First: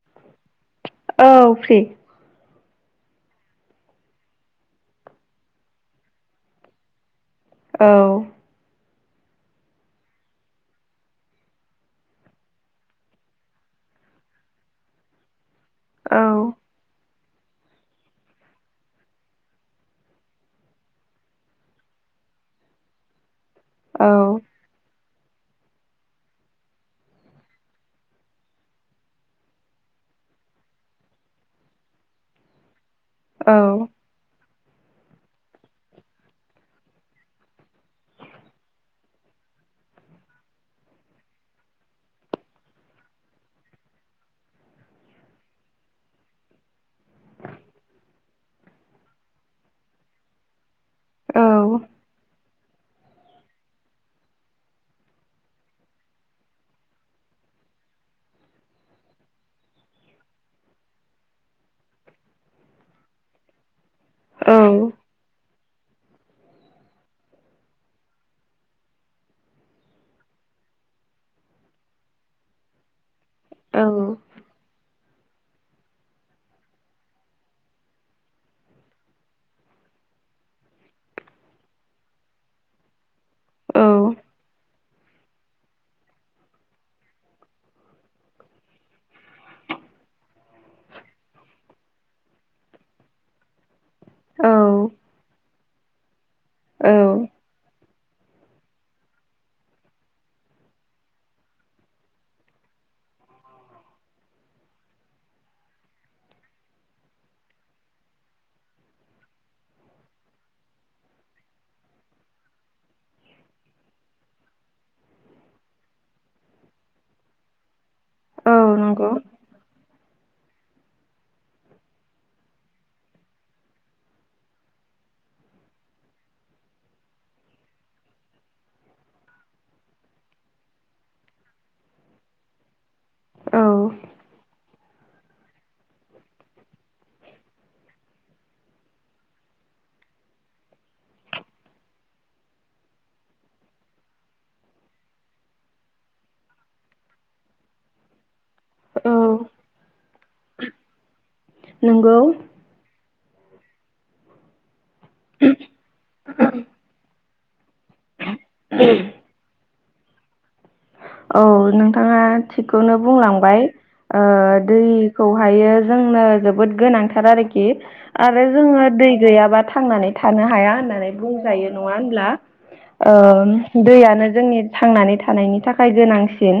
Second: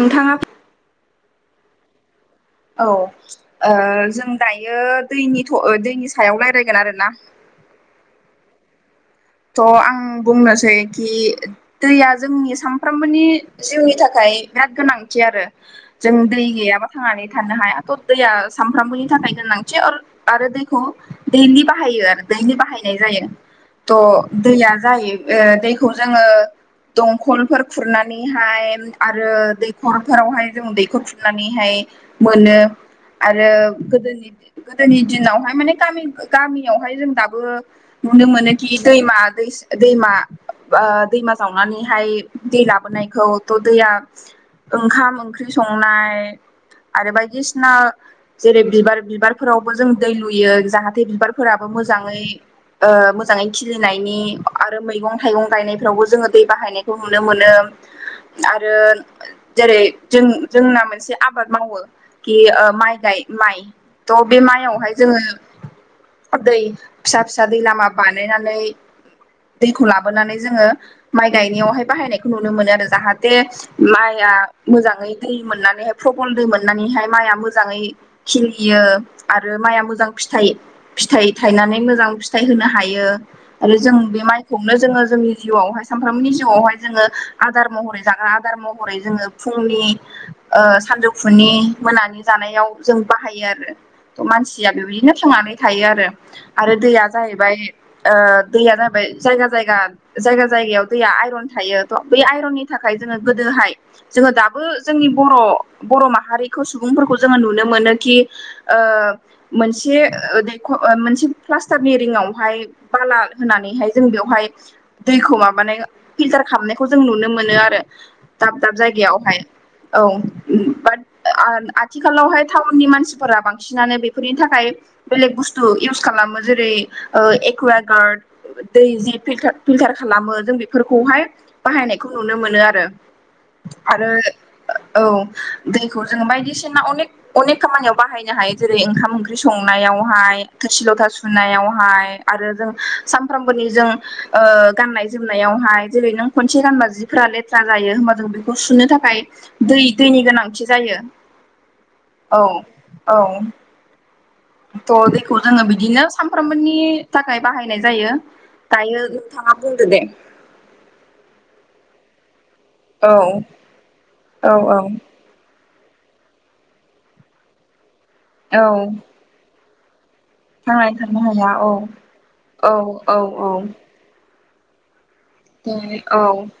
नोंथाङा औ फ्रि। औ ओ जों दायो दैनि थ दैनि सायाव रायलायगोन आरोना । औ। त'आं बुंनोसै कि दैया जोंनि सानफ्रोमबोनि जिउनि थाखाय बिराद गोनांथि आरो जों दै गैयाबा थांनानै थानो हायाथ' दैया सानफ्रामबोनि थाखाय गोनांथि आरो दैखौ दैलि बाहायो आरो दैलि बाहायनाय जायो औ त' दैया जायो ओ दैखौ जोङो दंखलफोर खुरनानैहाय आरो दैखरफोरावहाय जों दैखर खुरनानैहाय मोनो आरो औ गोदोनि गोदोनि दिनावहाय माने गामि गामियावहाय जों दाबो नुनो मोनो । कि दैमा दैस दैमा ओ दैमा जावनानैहाय दै लाबोनायखौ दैया ओंखाम ओंख्रि संनाय आरो बायदिसिना जेरै बिबार बिबारफोरावबो जों दै लुयो जाहा थे औ बिबारफोराबो मोजाङै ओ मोजाङै खिलिनायनि आरो मैगं थाइगं गायनायफ्रावबो जोङो दै बाहायनायखौ नुनो मोनो । आरो जेरै जों जोंना मोनसे आबाद मावो कि ओ माइ गाय माइ त' बे औ मायावहाय जोङो दै फिसा फिसा दै लामा बानायनानै दैखौ लाबोनानै जोङो माइ गायनायावहाय बाहायनायखौ नुनो मोनो आरो जाहा ते माइआ मोजाङै दै मोननानैहाय प्रबल दै मोननानैहाय माइआ मोजाङै खिलियो आरो माइआ मोजां फिथाइ फिथाइ थायनानै मोजां फिथाइ होनो हायो आरो जों बे माइखौनो जोङो जोंनि जिउआवहाय सानफ्रामनि जिउआवहाय जोङो आदार महरै जाग्रा आदार महरै जोङो फुंनि ओ सानजौफुनि मोनानि जानायाव जों बाहायो आरो । त' मानसिया औ बेबायदिनो थांनानै थायो आरो आरो दैया औ जाहैबाय ओ दैया जाबाय जायगा जायगा जायगा जायगायाव दैया आयरन थायो त' बेै आयरननि था थाखाय जोङो गोदोहाय जोङो दाबो जोंनि बर' बर' माहारिखौ सुबुंफोरखौ जोङो नुनो मो मोनोखि ओ मोनसे दैख' मोनसे प्लास्टारनि रिंआवहाय बाला होनानैहाय जों बेवहाय दैखौ माबानाय फिल्टार खालामनायखौ जों नुनो मोनो आरो । दाब औ दाब नंगौ जायगायावहाय औ बाट आ-आथिखालावहाय टाउननि मानसिफोरा बांसिनानो बेफोरनि थाखाय बेलेक बुस्थु इउस खालामो जेरै ओ ए एकुव गार्ड दै जि फिलटार खालामो जों बेफोरखौहाय बाहायनायखौ नुनो मोनो आरो । औ आरो औ दैखौ जों बायदिसिना अनेक अनेख खामानियाव बाहायनो हायो जेरै ओंखाम ओंख्रि सं संनायावहाय थोरसि लथा सुनायावहाय आरो जों सानफ्रामबोनि ओ जों गाननाय जोमनायावहाय जेरै नों खनसे गानबा जिफ्रा लेथ्रा जायो होमबा जों बेखौ सुनो थाखाय दै दैनि गोनांथि जायो । नोंगौ । औ । थ' दैखौ जोङो बिदिनो सामफ्रोमबोनि थाखाय बाहायनाय जायो दायो नोंथाङा बुंदो दे औ नोंथाङा थिगखौनो औ बुंलांबाय ओ औ औ दैखौहायो जोंनो जोबोद गोनांथार आरोखि आरो औ जोङो दै गैयाबा थांनानै थानो हाया थांनानै होननानै थानो हाया औ बुंजायो नङा होनब्ला औ औ ओ औ दैयानो जोंनि थांनानै थानायनि थाखाय दे औ गोनांसिन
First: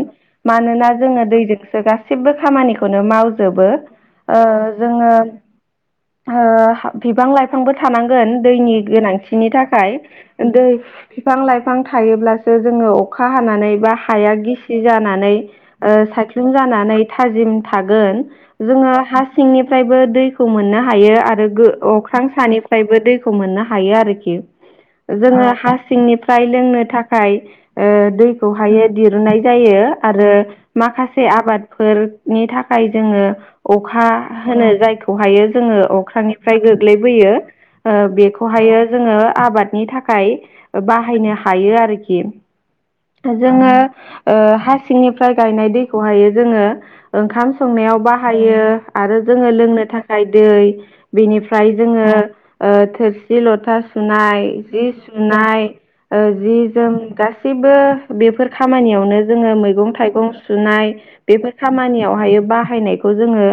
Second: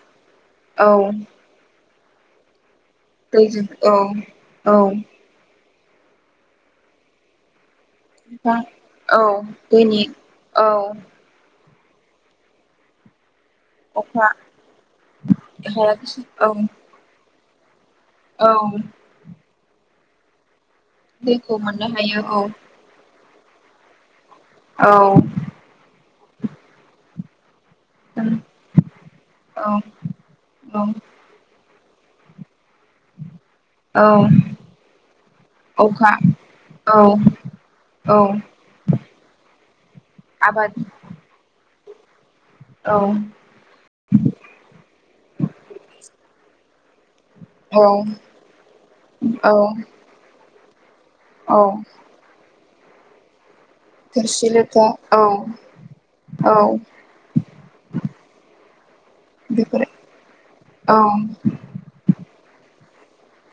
मानोना औ जोङो दैजोंसो गास सैबो खामानिखौनो दैजों मावजोबो औ ओ औ जोङो ओ बिफां लाइफांबो थानांगोन बिफां दैनि औ गोनांथिनि थाखाय दैनि दै औ बिफां लाइफ फां थायोब्लासो जोङो अखा हानानै बा अखा हाया गिसि जानानै ओ हायाखिसै औ सायख्लुम जानानै थाजिम थागोन औ जोङो हा सिंनिफ्रायबो दैखौ मोननो हायो आरो दैखौ गो मोननो हायो अख्रां औ सानिफ्रायबो दैखौ मोननो हायो आरोखि औ जोङो हा सिंनिफ्राय लोंनो थाखाय ओ दैखौहायो दिरुननाय औ जायो आरो औ माखासे आबादफोरनि थाख खाय जोङो अखा औ होनो जायखौहायो । जोङो अखा अख्रांनिफ्राय औ गोग्लैबोयो औ बेखौहायो जोङो आबादनि थाखाय आबाद बाहायनो हायो आरोखि ‌। औ । जोङो ओ हा सिंनिफ्राय गायनाय दैखौहायो जोङो ओंखाम औ संनायाव बा बाहायो आरो जोङो औ लोंनो थाखाय दै औ बेनिफ्राय जोङो ओ थोरसि लथा सुनाय थोरसि लथा जि औ सुनाय ओ औ जि जोम गासैबो बेफोर खाम नियावनो जोङो बेफोर मैगं थाइगं सुनाय औ बेफोर खामानियावहायो बाहायनाय खौ जोङो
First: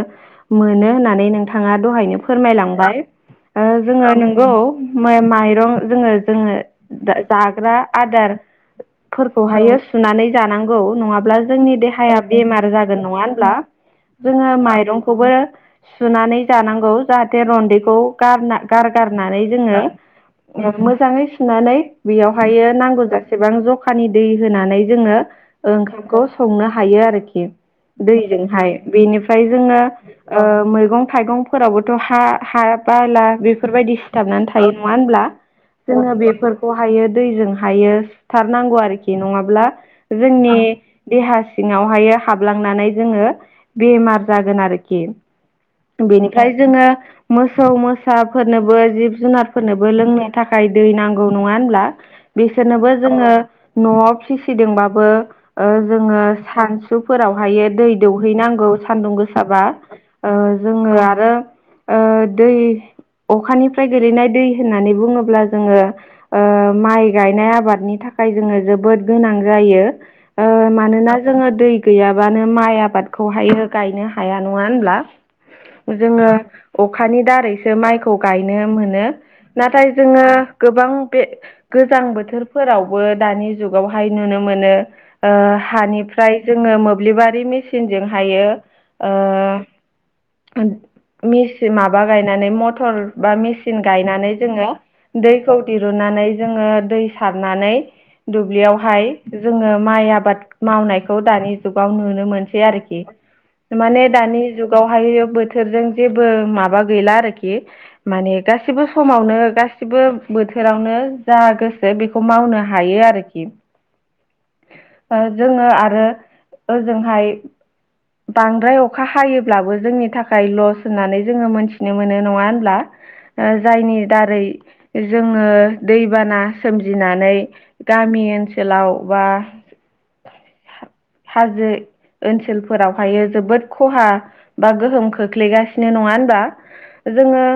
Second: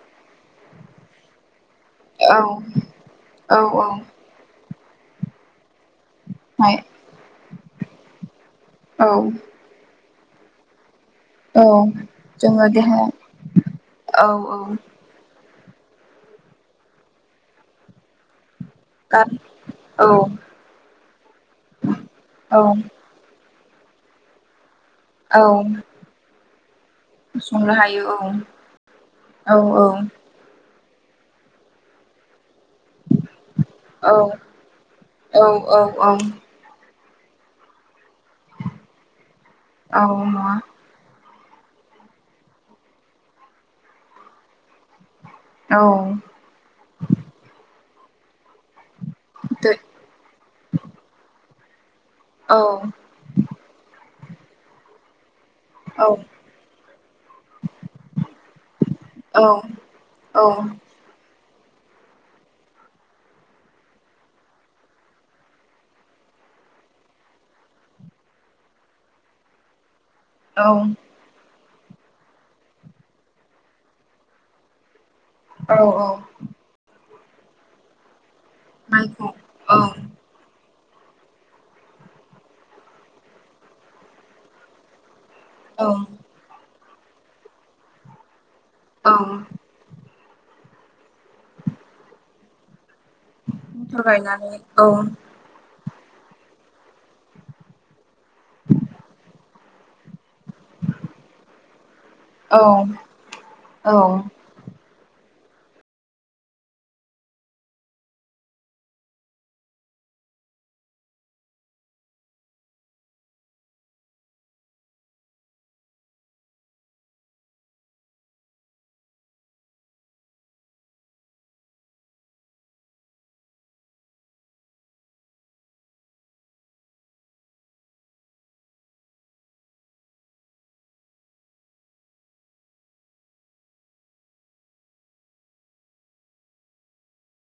मोनो होननानै नों थाङा दहायनो औ फोरमायलांबाय ओ औ जोङो नंगौ माइ‌ माइरं जोङो जोङो हाय जाग्रा औ आदारफोरखौहायो सुनानै जानांगौ नङा ब्ला औ जोंनि देहाया जोङो बेमार देहा जागोन नङा होनब्ला? औ जोङो औ माइरंखौबो सुनानै जानांगौ जाहाथे रन्दैखौ गारना गार गारगारनानै जोङो औ मोजाङै सुनानै औ बेयावहायो नांगौ जेसेबां जखानि दै होनानै जोङो औ ओंखामखौ संनो हायो आरोखि। संनो हायो औ दैजोंहाय बेनिफ्राय औ जोङो ओम मै थाइगंफोरावबोथ' हा हा बाला बेफोरबायदि सिथाबनानै औ थायो नङा होनब्ला। औ जोङो बेफोरखौहायो दैजों हायो सुथारनांगौ आरोखि नङाब्ला औ नङा जोंनि देहा सिङावहायो हाबलांनानै जोङो बेमार जागोन आरोखि। औ बेनिफ्राय जोङो मोसौ मोसा फोरनोबो जिब दो जुनारफोरनोबो लोंनो थाखाय दै नांगौ नङा होनब्ला? औ बिसोरनोबो जोङो न'आव फिसिदोंबाबो ओ औ जोङो सानसुफोरावहायो दै दौहैनांगौ सानदुं गोसाबा ओ औ जोङो आरो ओ दै अखानिफ्राय गोलैनाय दै होननानै बुङोब्ला जोङो ओ माइ गायनाय आबादनि था खाय जोङो जोबोद गोनां जायो औ ओ मानोना जोङो दै गैयाबानो माइ आबादखौहायो गायनो हाया नङा होनब्ला। औ औ जोङो अखानि दारैसो माइखौ गायनो मोनो माइखौ औ नाथाय जोङो गोबां बे गोजां बोथोरफोरावबो दानि जुगावहाय नुनो मोनो ओ औ हानिफ्राय जोङो मोब्लिबारि मिसिनजों हायो औ ओ मिसिम माबा गायनानै मथर बा मेसिन मटर गायनानै जोङो औ दैखौ दिरुननानै जोङो दै सारनानै दुब्लियावहाय जोङो माइ आबाद मावनायखौ दानि जुगाव नुनो मोनसै आरोखि औ माने दानि जुगावहायो बोथोरजों जेबो माबा गैला आरोखि माने गासिबो समावनो गासिबो बोथोरावनो जा गोसो बेखौ मावनो हायो आरोखि। [inaudible] ओ जोङो आरो ओजोंहाय बांद्राय अखा हायोब्लाबो जोंनि था खाय लस होननानै जोङो मोनथिनो मोनो नङा होनब्ला। ओ जायनि दारै जों ङो दैबाना सोमजिनानै गामि ओनसोलाव बा [inaudible] हाजो ओनसोलफोरावहायो जोबोद खहा बा गोहोम खोख्लैगासिनो नङा होनबा। जोङो